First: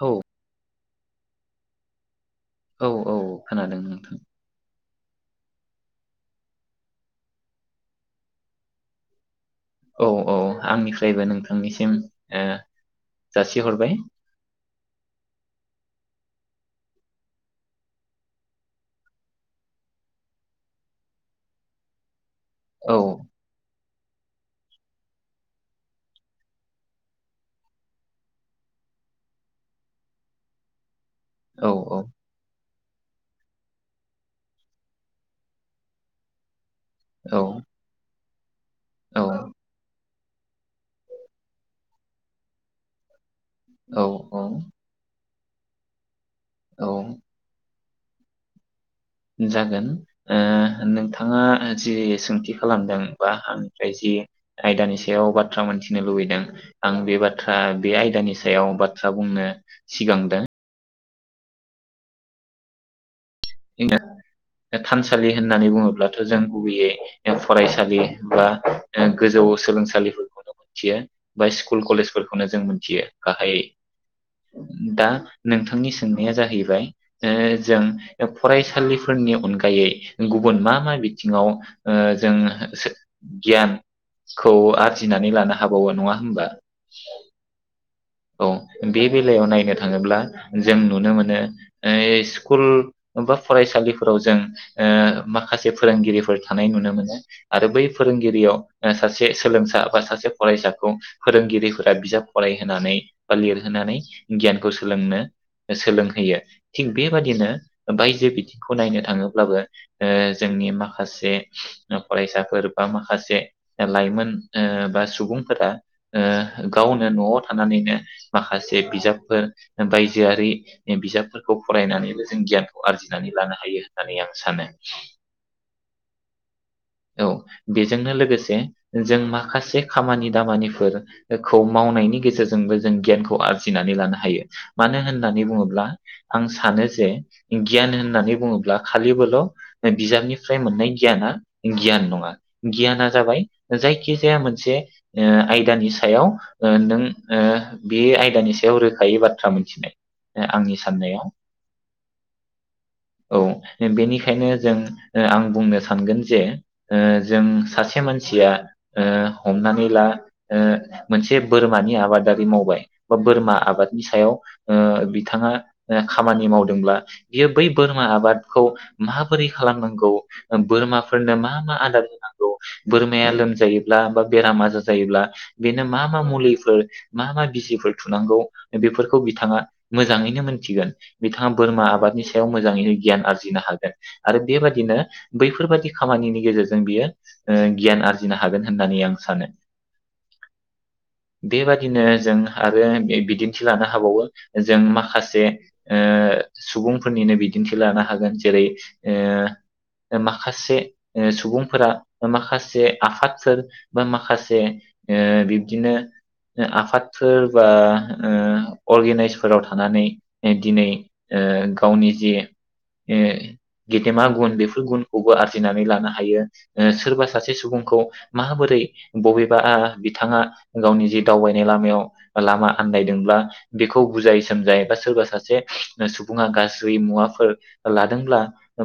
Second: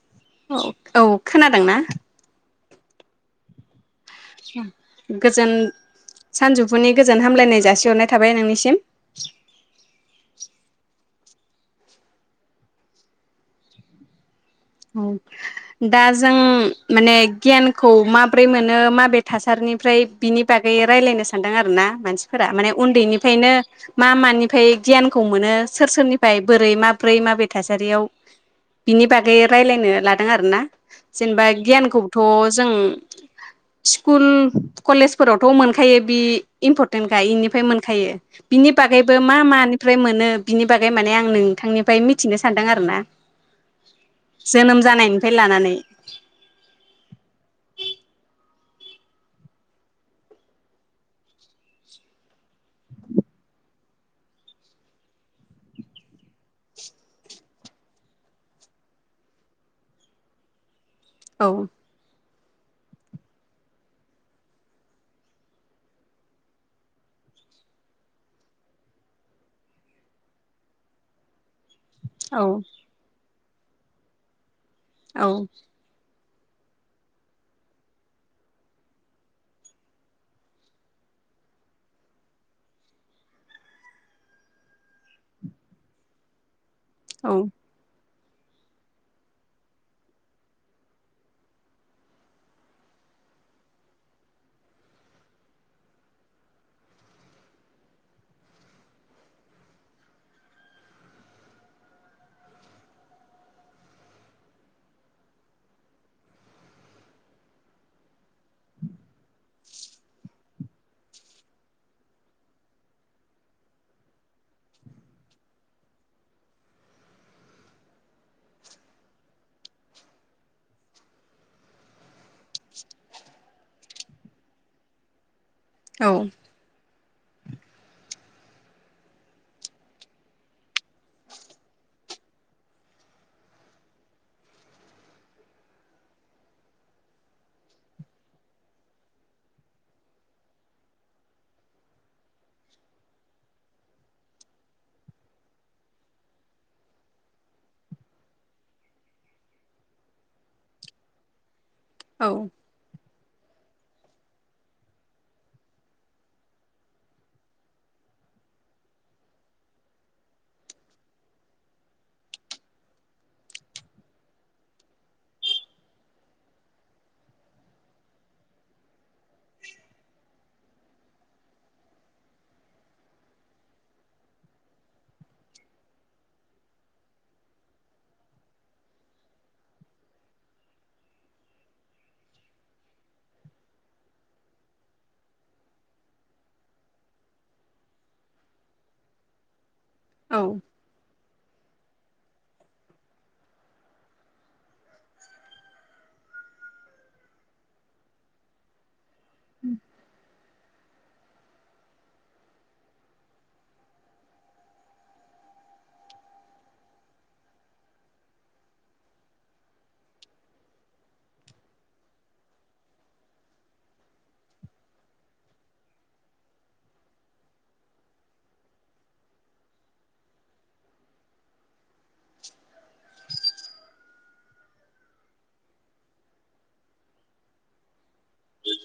औ औ औ खोनादोंना? औ औ खोनादों नोंथां गोजोन सानजौफुनि गोजोन हामलायनाय जासिहरनाय थाबाय नोंनिसिम औ औ आंनिफ्रायबो नोंथांनिसिम ओ जासिहरबाय औ दा जों माने गियानखौ माब्रै मोनो माबे थासारिनिफ्राय बिनि बागै रायज्लायनो सानदों आरो ना मानसि फोरा माने औ उन्दैनिफायनो मा मानिफ्राय गियानखौ मोनो सोर सोरनिफ्राय बोरै माब्रै थासारियाव बिनि बागै बे रायलायनो लादों आरो ना जेनेबा औ औ गियानखौबोथ जों स्कुल कलेजफोरावथ' मोनखायो बि इम्परटेन्टखा औ इनिफ्राय मोनखायो बिनि बागैबो औ मा मा बेनिफ्राय मोनो बिनि बागै माने आं नोंथांनिफ्राय मिथिनो सानदों आरो ना [inaudible] औ जोनोम जानायन फाय लानानै औ जागोन ओ नोंथाङा जि सोंथि खालामदों बा आंनिफ्राय जि आयदानि सायाव बाथ्रा मोनथिनो लुबैदों आं बे बाथ्रा बे आयदानि सायाव बाथ्रा बुंनो सिगांदों औ [unintelligible] थानसालि होननानै बुङोब्लाथ जों गुबैयै फरायसालि बा गोजौ सोलोंसालिफोरखौनो मोनथियो बा सिखु स्कुल औ कलेजफोरखौनो जों मिथियो गाहायै दा औ नोंथांनि सों बेयो जाहैबाय ओ जों फरायसालिफोरनि अनगायै गुबुन मा मा बिथिङाव जों गियान खौ आरजिनानै लानो हाबावो नङा हबा औ औ बे बेलायाव नायनो थाङोब्ला जों नुनो मोनो बा लिरहोनानै गियानखौ सोलोंनो सोलोंहोयो थिग बेबादिनो बायजो बिथिंखौ नायनो थाङोब्लाबो ओ जोंनि माखासे फरायसाफोर बा माखासे लाइमोन ओ बा सुबुंफोरा गावनो न'आव थानानैनो माखासे बिजाबफोर बायजोआरि बिजाबफोरखौ फरायनानैबो जों गियानखौ आरजिनानै लानो हायो होननानै आं सानो औ औ बेजोंनो लोगोसे जों माखासे खामानि दामानिफोरखौ मावनायनि गेजेरजोंबो जों गियानखौ आरजिनानै लानो हायो मानो होननानै बुङोब्ला आं सानो जे गियान होननानै बुङोब्ला खालिबोल बिजाबनिफ्राय मोननाय गियाना गियान नङा गियाना जाबाय जायखिजाया मोनसे आयदानि सायाव ओ नों ओ बे आयदानि सायाव रोखायै बाथ्रा मोनथिनाय आंनि साननायाव औ औ बेनिखायनो जों ओ आं बुंनो सानगोन जे ओ जों सासे मानसिया ओ हमनानै ला ओ मोनसे बोरमानि आबादारि मावबाय बा बोरमा आबादनि सायाव ओ बिथाङा खामानि मावदोंब्ला बियो बै बोरमा आबादखौ माबोरै खालामनांगौ बोरमाफोरनो मा मा आदार होनांगौ बोरमाया लोमजायोब्ला बा बेराम आजाराजायोब्ला बेनो मा मा मुलिफोर मा मा बिजिफोर थुनांगौ बेफोरखौ बिथाङा मोजाङैनो मोनथिगोन बिथाङा बोरमा आबादनि सायाव मोजाङैनो गियान आरजिनो हागोन आरो बेबादिनो बैफोरबादि खामानिनि गेजेरजों ओ बियो गियान आरजिनो हागोन होननानै आं सानो औ बेबायदिनो जों। आरो बिदिन्थि लानो हाबावो जों माखासे ओ सुबुंफोरनिनो बिदिन्थि लानो हागोन जेरै ओ माखासे सुबुंफोरा माखासे आफादफोर बा माखासे ओ बिब्दिनो आफाद। फोरबा ओ अरगेनाइसफोराव थानानै दिनै ओ गावनि जि ओ गेदेमा गुन बेफोर गुनखौबो आरजिनानै लानो हायो ओ सोरबा सासे सुबुंखौ माबोरै बबेबा बिथाङा गावनि जि दावबायनाय लामायाव। लामा आन्दायदोंब्ला बेखौ बुजाय सोमजाय बा सोरबा सासे सुबुङा गाज्रि मुवाफोर लादोंब्ला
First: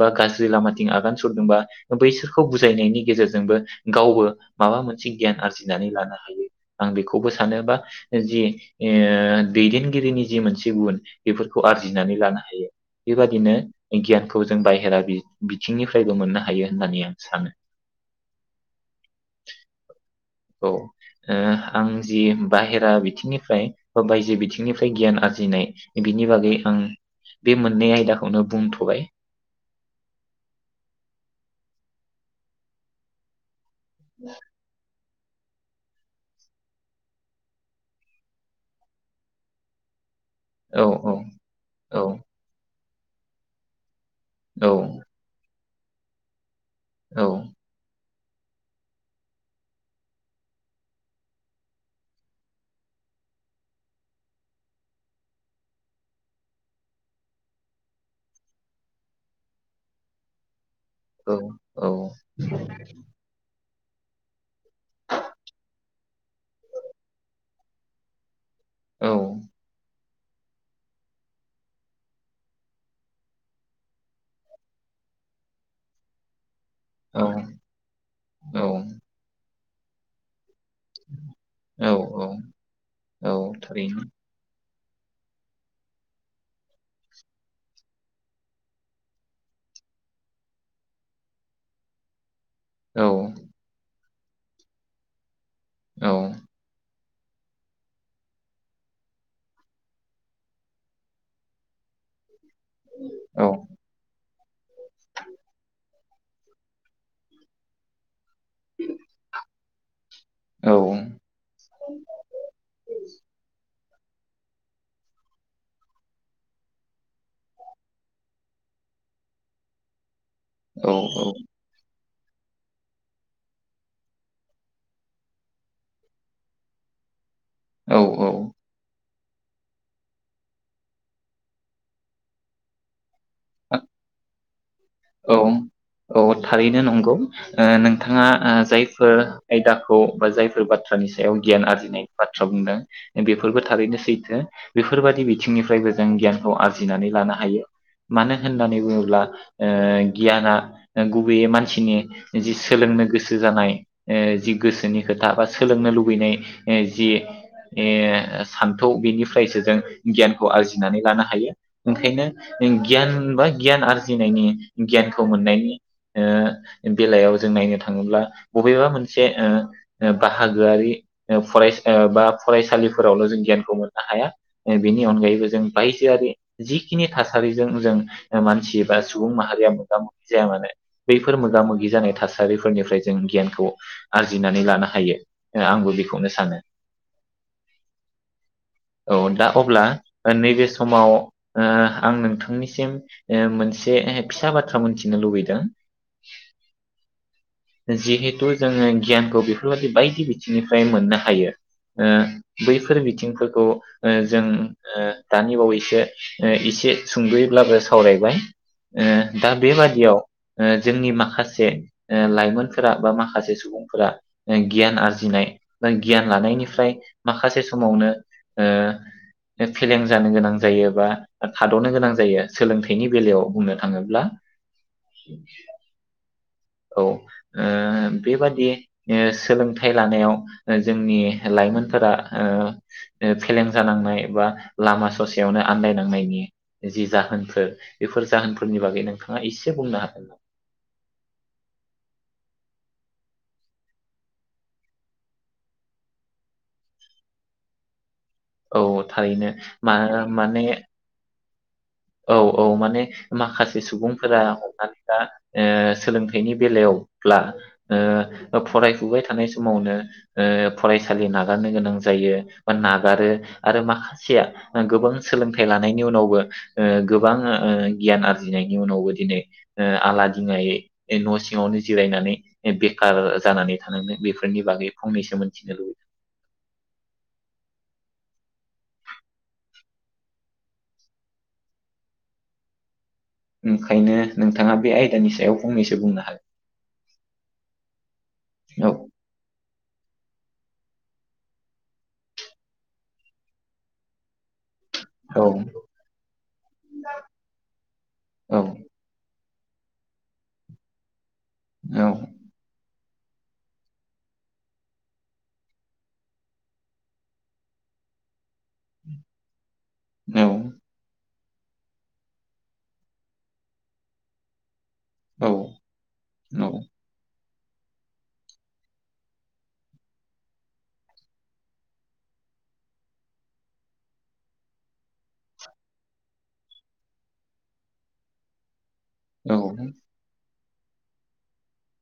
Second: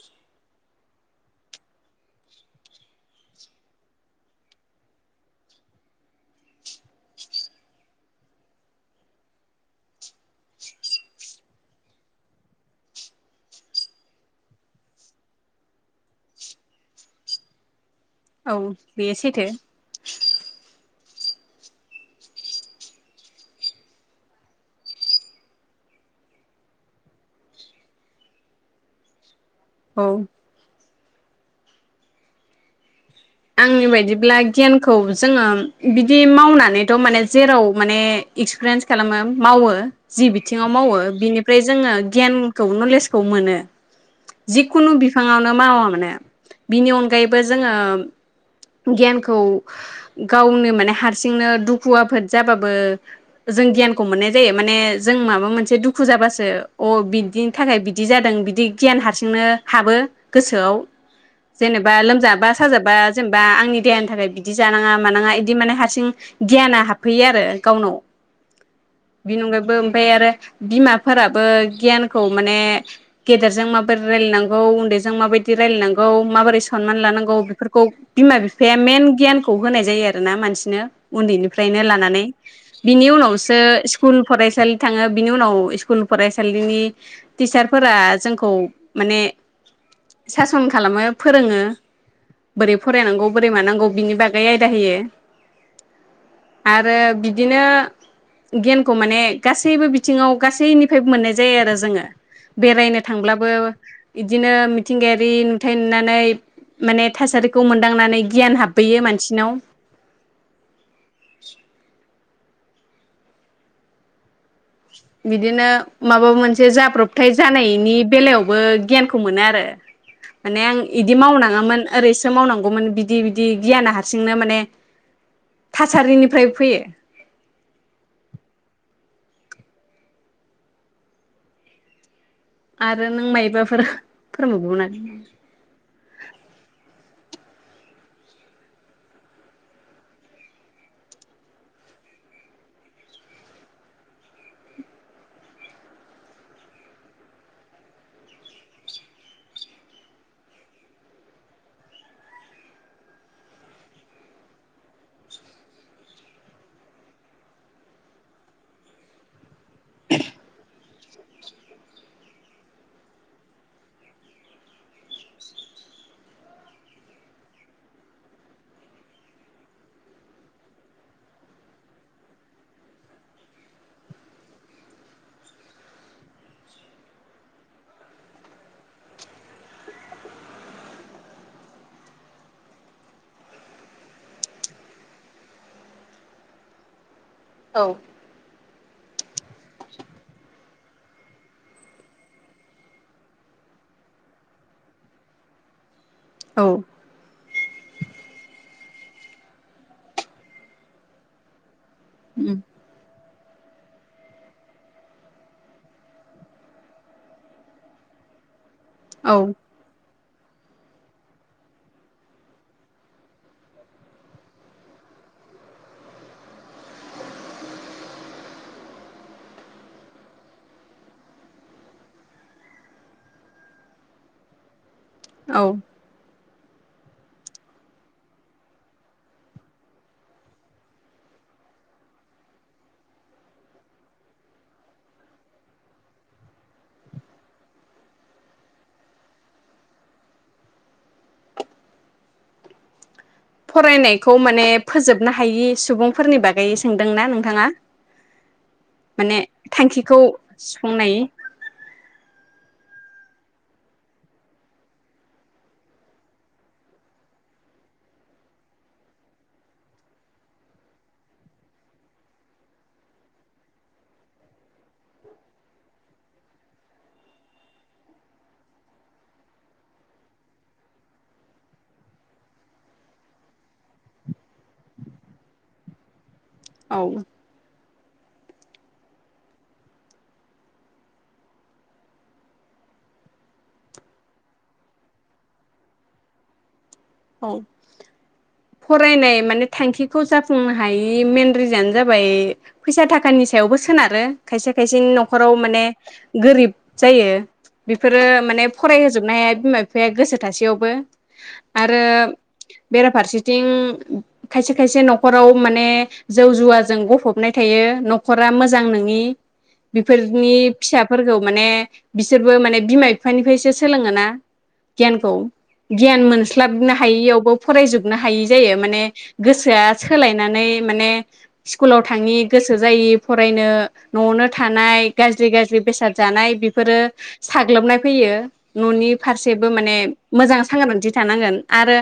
बा गाज्रि लामाथिं आगान सुरदोंबा बैसोरखौ बुजायनायनि गेजेरजोंबो गावबो माबा मोनसे गियान आरजिनानै लानो हायो आं बेखौबो सानोबा जि ओ दैदेनगिरिनि जि मोनसे गुन बेफोरखौ आरजिनानै लानो हायो बेबादिनो गियानखौ जों बायहेरा बिथिंनिफ्रायबो मोननो हायो होननानै आं सानो। औ बेयो सैथो। औ ओ आं जि बाहेरा बिथिंनिफ्राय बा बायजो बिथिंनिफ्राय गियान आरजिनाय बिनि बागै आं बे मोननै आयदाखौनो बुंथबाय। औ। आंनि बायदिब्ला गियानखौ। जोङो बिदि मावनानैथ माने जेराव माने एक्सपिरियेन्स खालामो मावो। जि बिथिङाव औ मावो बिनिफ्राय जोङो औ गियानखौ नलेज खौ मोनो। औ जिखुनु बिफाङाव [unintelligible] बिनि औ अनगायैबो जोङो गियानखौ गावनो माने हारसिंयैनो दुखु आफोद जाबाबो जों गियानखौ गियानखौ मोननाय जायो माने जों माबा मोनसे दुखु जाबासो अ बिदिनि थाखाय बिदि जादों बिदि गियान हारसिंनो हाबो गोसोआव। औ जेनेबा लोमजाबा साजाबा- जेनेबा आंनि देहानि थाखाय बिदि जानाङा मानाङा बिदि माने हारसिं गियाना हाबफैयो आरो गावनाव औ बेनि अनगायैबो आरो बिमाफोराबो गियानखौ माने गेदेरजों माबोरै रायलाय नांगौ उन्दैजों माबायदि रायलाय नांगौ माबोरै सनमान लानांगौ बेफोरखौ बिमा औ बिफाया मेन गियान खौ होनाय जायो आरो ना मानसि नो उन्दैनिफ्रायनो औ लानानै औ बिनि औ उनावसो थारैनो स्कुल फरायसालि थाङो बिनि उनाव स्कुल फरायसालिनि टिचारफोरा जोंखौ माने सासन खालामो फोरोङो औ फरायनांगौ बोरै मानांगौ बिनि बा गै आयदा होयो। औ आरो। बिदिनो गियानखौ माने गासैबो बिथिङाव गासैनिफ्रायबो मोननाय जायो आरो जोङो बेरायनो औ थांब्लाबो बिदिनो मिथिंगायारि नुथाय नुनानै माने थासारि खौ मोनदांनानै गियान हाबबोयो मानसिनाव। औ। [inaudible] बिदिनो माबा मोनसे जाब्रबथाय जानायनि बेलायावबो गियानखौ मोनो आरो। माने आं औ इदि मावनाङामोन ओरैसो मावनांगौमोन बिदि बिदि गियाना हारसिंनो माने थासारिनिफ्राय फैयो औ औ आरो नों माइबाफोर औ औ थारैनो नंगौ ओ नोंथाङा ओ जायफोर आयदाखौ बा जायफोर बाथ्रानि सायाव गियान आरजिनाय बाथ्रा बुंदों बेफोरबो थारैनो सैथो बेफोरबादि बिथिंनिफ्रायबो जों गियानखौ आरजिनानै लानो हायो मानो होननानै बुङोब्ला ओ गियाना गुबैयै मानसिनि जि सोलोंनो गोसो जानाय ओ जि गोसोनि खोथा बा सोलोंनो लुबैनाय जि ओ सान्थौ बेनिफ्रायसो जों गियानखौ आरजि लानो हायो ओंखायनो गियान बा गियान आरजिनायनि गियानखौ मोननायनि ओ बेलायाव जों नायनो थाङोब्ला बबेबा मोनसे ओ ओ बाहागोआरि ओ फरायसा बा फरायसालिफोरावल जों गियानखौ मोननो हाया बेनि अनगायैबो जों बायजोआरि जिखिनि थासारिजों जों ओ मानसि बा जु सुबुं माहारिया मोगा मोगि जाया मानो बैफोर मोगा मोगि जानाय थासारिफोरनिफ्राय जों गियानखौ आरजिनानै लानो हायो ओ आंबो बेखौनो सानो औ औ दा अब्ला नैबे समाव ओ आं ओ नोंथांनिसिम ओ मोनसे ए-ए फिसा बाथ्रा मोनथिनो लुबैदों औ जिहेथु जोङो गियानखौ बेफोरबायदि बायदि बिथिंनिफ्राय मोननो हायो ओ उम बैफोर बिथिंफोरखौ ओ जों ओ दानि बावैसो ओ एसे सुंदयैब्लाबो सावरायबाय औ ओ दा बेबादियाव ओ जोंनि माखासे ओ लाइमोनफोरा बा माखासे सुबुंफोरा गियान आरजिनाय बा गियान लानायनिफ्राय माखासे समावनो ओ फेलें जानो गोनां जायो बा थादनो गोनां जायो सोलोंथाइनि बेलायाव बुंनो थाङोब्ला [inaudible] औ औ ओ बेबादि सोलोंथाइ लानायाव जोंनि लाइमोनफोरा ओ फेलें जानांनाय बा लामा ससेयावनो आन्दायनांनायनि जि जाहोनफोर बेफोर जाहोनफोरनि बागै नोंथाङा एसे बुंनो हागोन नामा फरायनायखौ माने फोजोबनो हायि सुबुंफोरनि बागै सोंदोंना नोंथाङा औ माने थारैनो मा थांखिखौ माने सुफुंनाय औ औ माने माखासे सुबुंफोरा हमनानै दा ओ सोलोंथाइनि बेलायावब्ला ओ फरायफुबाय थानाय समावनो ओ फरायसालि नागारनो गोनां जायो बा नागारो आरो माखासेया गोबां सोलोंथाइ लानायनि उनावबो ओ गोबां ओ गियान आरजिनायनि उनावबो दिनै ओ आलादिङायै न सिङावनो जिरायनानै बेखार जानानै थानांदों बेफोरनि बागै फंनैसो मोनथिनो लुबैदों औ ओंखायनो नोंथाङा बे आयदानि सायाव फंनैसो बुंनो हागोन औ फरायनाय माने थांखिखौ जाफुंनो हायि मेन रिजनानो जाबाय फैसा थाखानि सायावबो सोनारो खायसे खायसेनि औ नखराव माने गोरिब जायो बेफोरो माने औ फरायहोजोबनो हाया बिमा बिफाया गोसो थासेयावबो औ आरो बेराफारसेथिं खायसे खायसे नखराव माने जौ जुवाजों गफबना थायो नखरा मोजां नङि बेफोरनि औ फिसाफोरखौ माने बिसोरबो माने बिमा बिफानिफ्रायसो सोलोङोना गियानखौ औ गियान मोनस्ला हायियावबो फरायजोबनो हायि जायो माने गोसोआ सोलायनानै माने स्कुलाव थाङि गोसो जायि फरायनो नआवनो थानाय गाज्रि गाज्रि बेसाद जानाय बेफोरो साग्लोबनाय फैयो ननि औ फारसेबो माने मोजां सांग्रांथि थानांगोन आरो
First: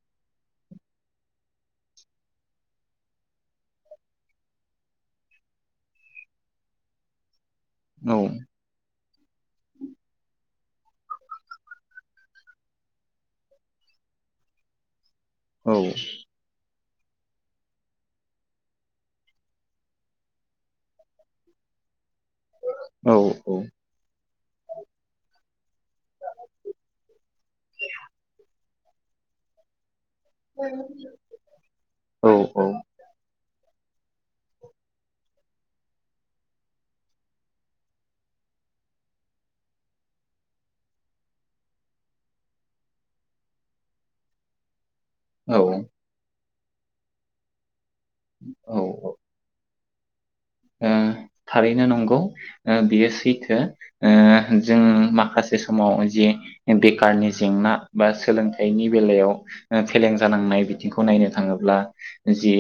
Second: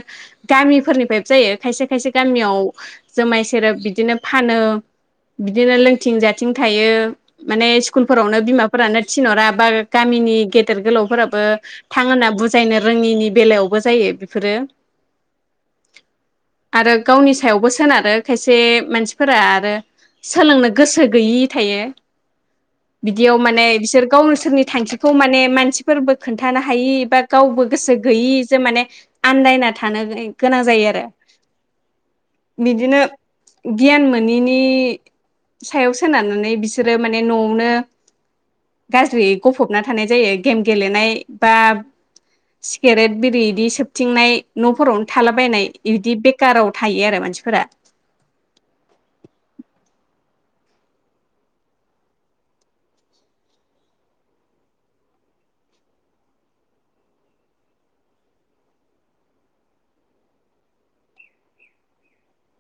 गामिफोरनिफ्रायबो जायो खायसे खायसे गामियाव जुमाय सेरेब बिदिनो फानो बिदिनो लोंथिं जाथिं थायो माने स्कुलफोरावनो बिमाफोरानो थिनहरा बा गामिनि गेदेर गोलावफोराबो थां होनना बुजायनो रोङिनि बेलायाव बो जायो बेफोरो। औ। आरो गावनि सायावबो सोनारो खायसे मानसिफोरा आरो सोलोंनो गोसो गैयि थायो। औ बिदियाव माने बिसोर गावनोस सोरनि थांखिखौ माने मानसिफोरबो खोन्थानो हायि बा गावबो गोसो गैयि जों माने आन्दायना थानो गोय गोनां जायो आरो। बिदिनो गियान मोनिनि सायाव सोनारनानै बिसोरो माने नआवनो गाज्रियै गफबना थानाय जायो गेम गेलेनाय बा सिगारेट बिरि इदि सोबथिंनाय नफोरावनो औ थालाबायनाय इदि बे काराव थायो आरो मानसिफोरा। औ औ। ओ थारैनो नंगौ ओ बियो सैथो ओ जों माखासे समाव जि बेखारनि जेंना बा सोलोंथाइनि बेलायाव ओ फेलें जानांनाय बिथिंखौ नायनो थाङोब्ला जि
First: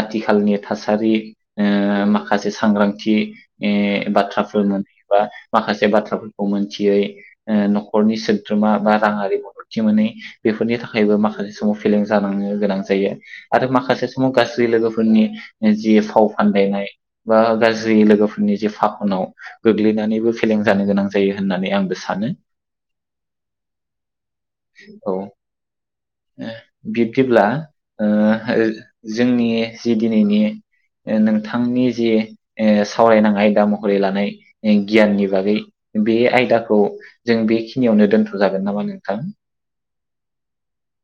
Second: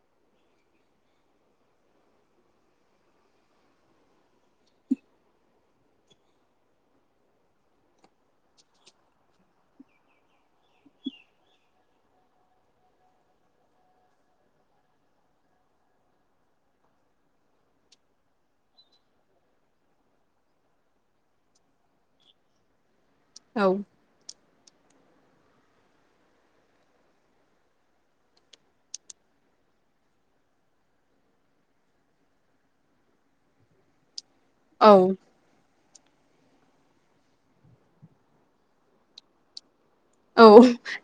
आथिखालनि थासारि ओ माखासे सांग्रां थि ओ बाथ्राफोरमोन बा माखासे बाथ्राफोरखौ मोनथियै ओ न'खरनि सोद्रोमा बा राङारि मददथि मोनै बेफोरनि थाखायबो माखासे समाव फेलें जानांनो गोनां जायो आरो माखासे समाव गाज्रि लोगोफोरनि जि फाव फान्दायनाय बा गाज जि लोगोफोरनि जे फाखनाव गोग्लैनानैबो फेलें जानो गोनां जायो होननानै आंबो सानो। औ। औ। ओ बिब्दिब्ला ओ ओ जोंनि जि दिनैनि ओ नोंथांनि जि ओ सावरायनां आयदा महरै लानाय ओ औ गियाननि बागै बे आयदाखौ जों बेखिनियावनो दोनथ'जागोन नामा नोंथां? औ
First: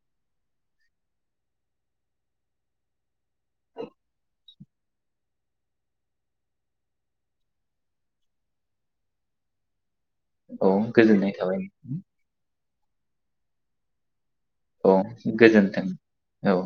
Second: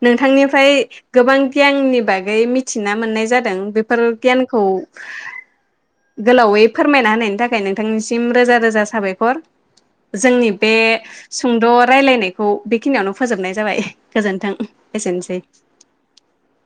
नोंथांनिफ्राय गोबां गियाननि बागै मिथिना मोननाय जादों बेफोर गियानखौ गोलावै फोरमायना होनायनि थाखाय नोंथांनिसिम रोजा रोजा साबायखर। जोंनि बे औ गोजोननाय थाबाय सुंद' रायलायनायखौ बे खिनियावनो फोजोबनाय जाबाय। गोजोन्थों औ एसेनोसै गोजोनथों औ।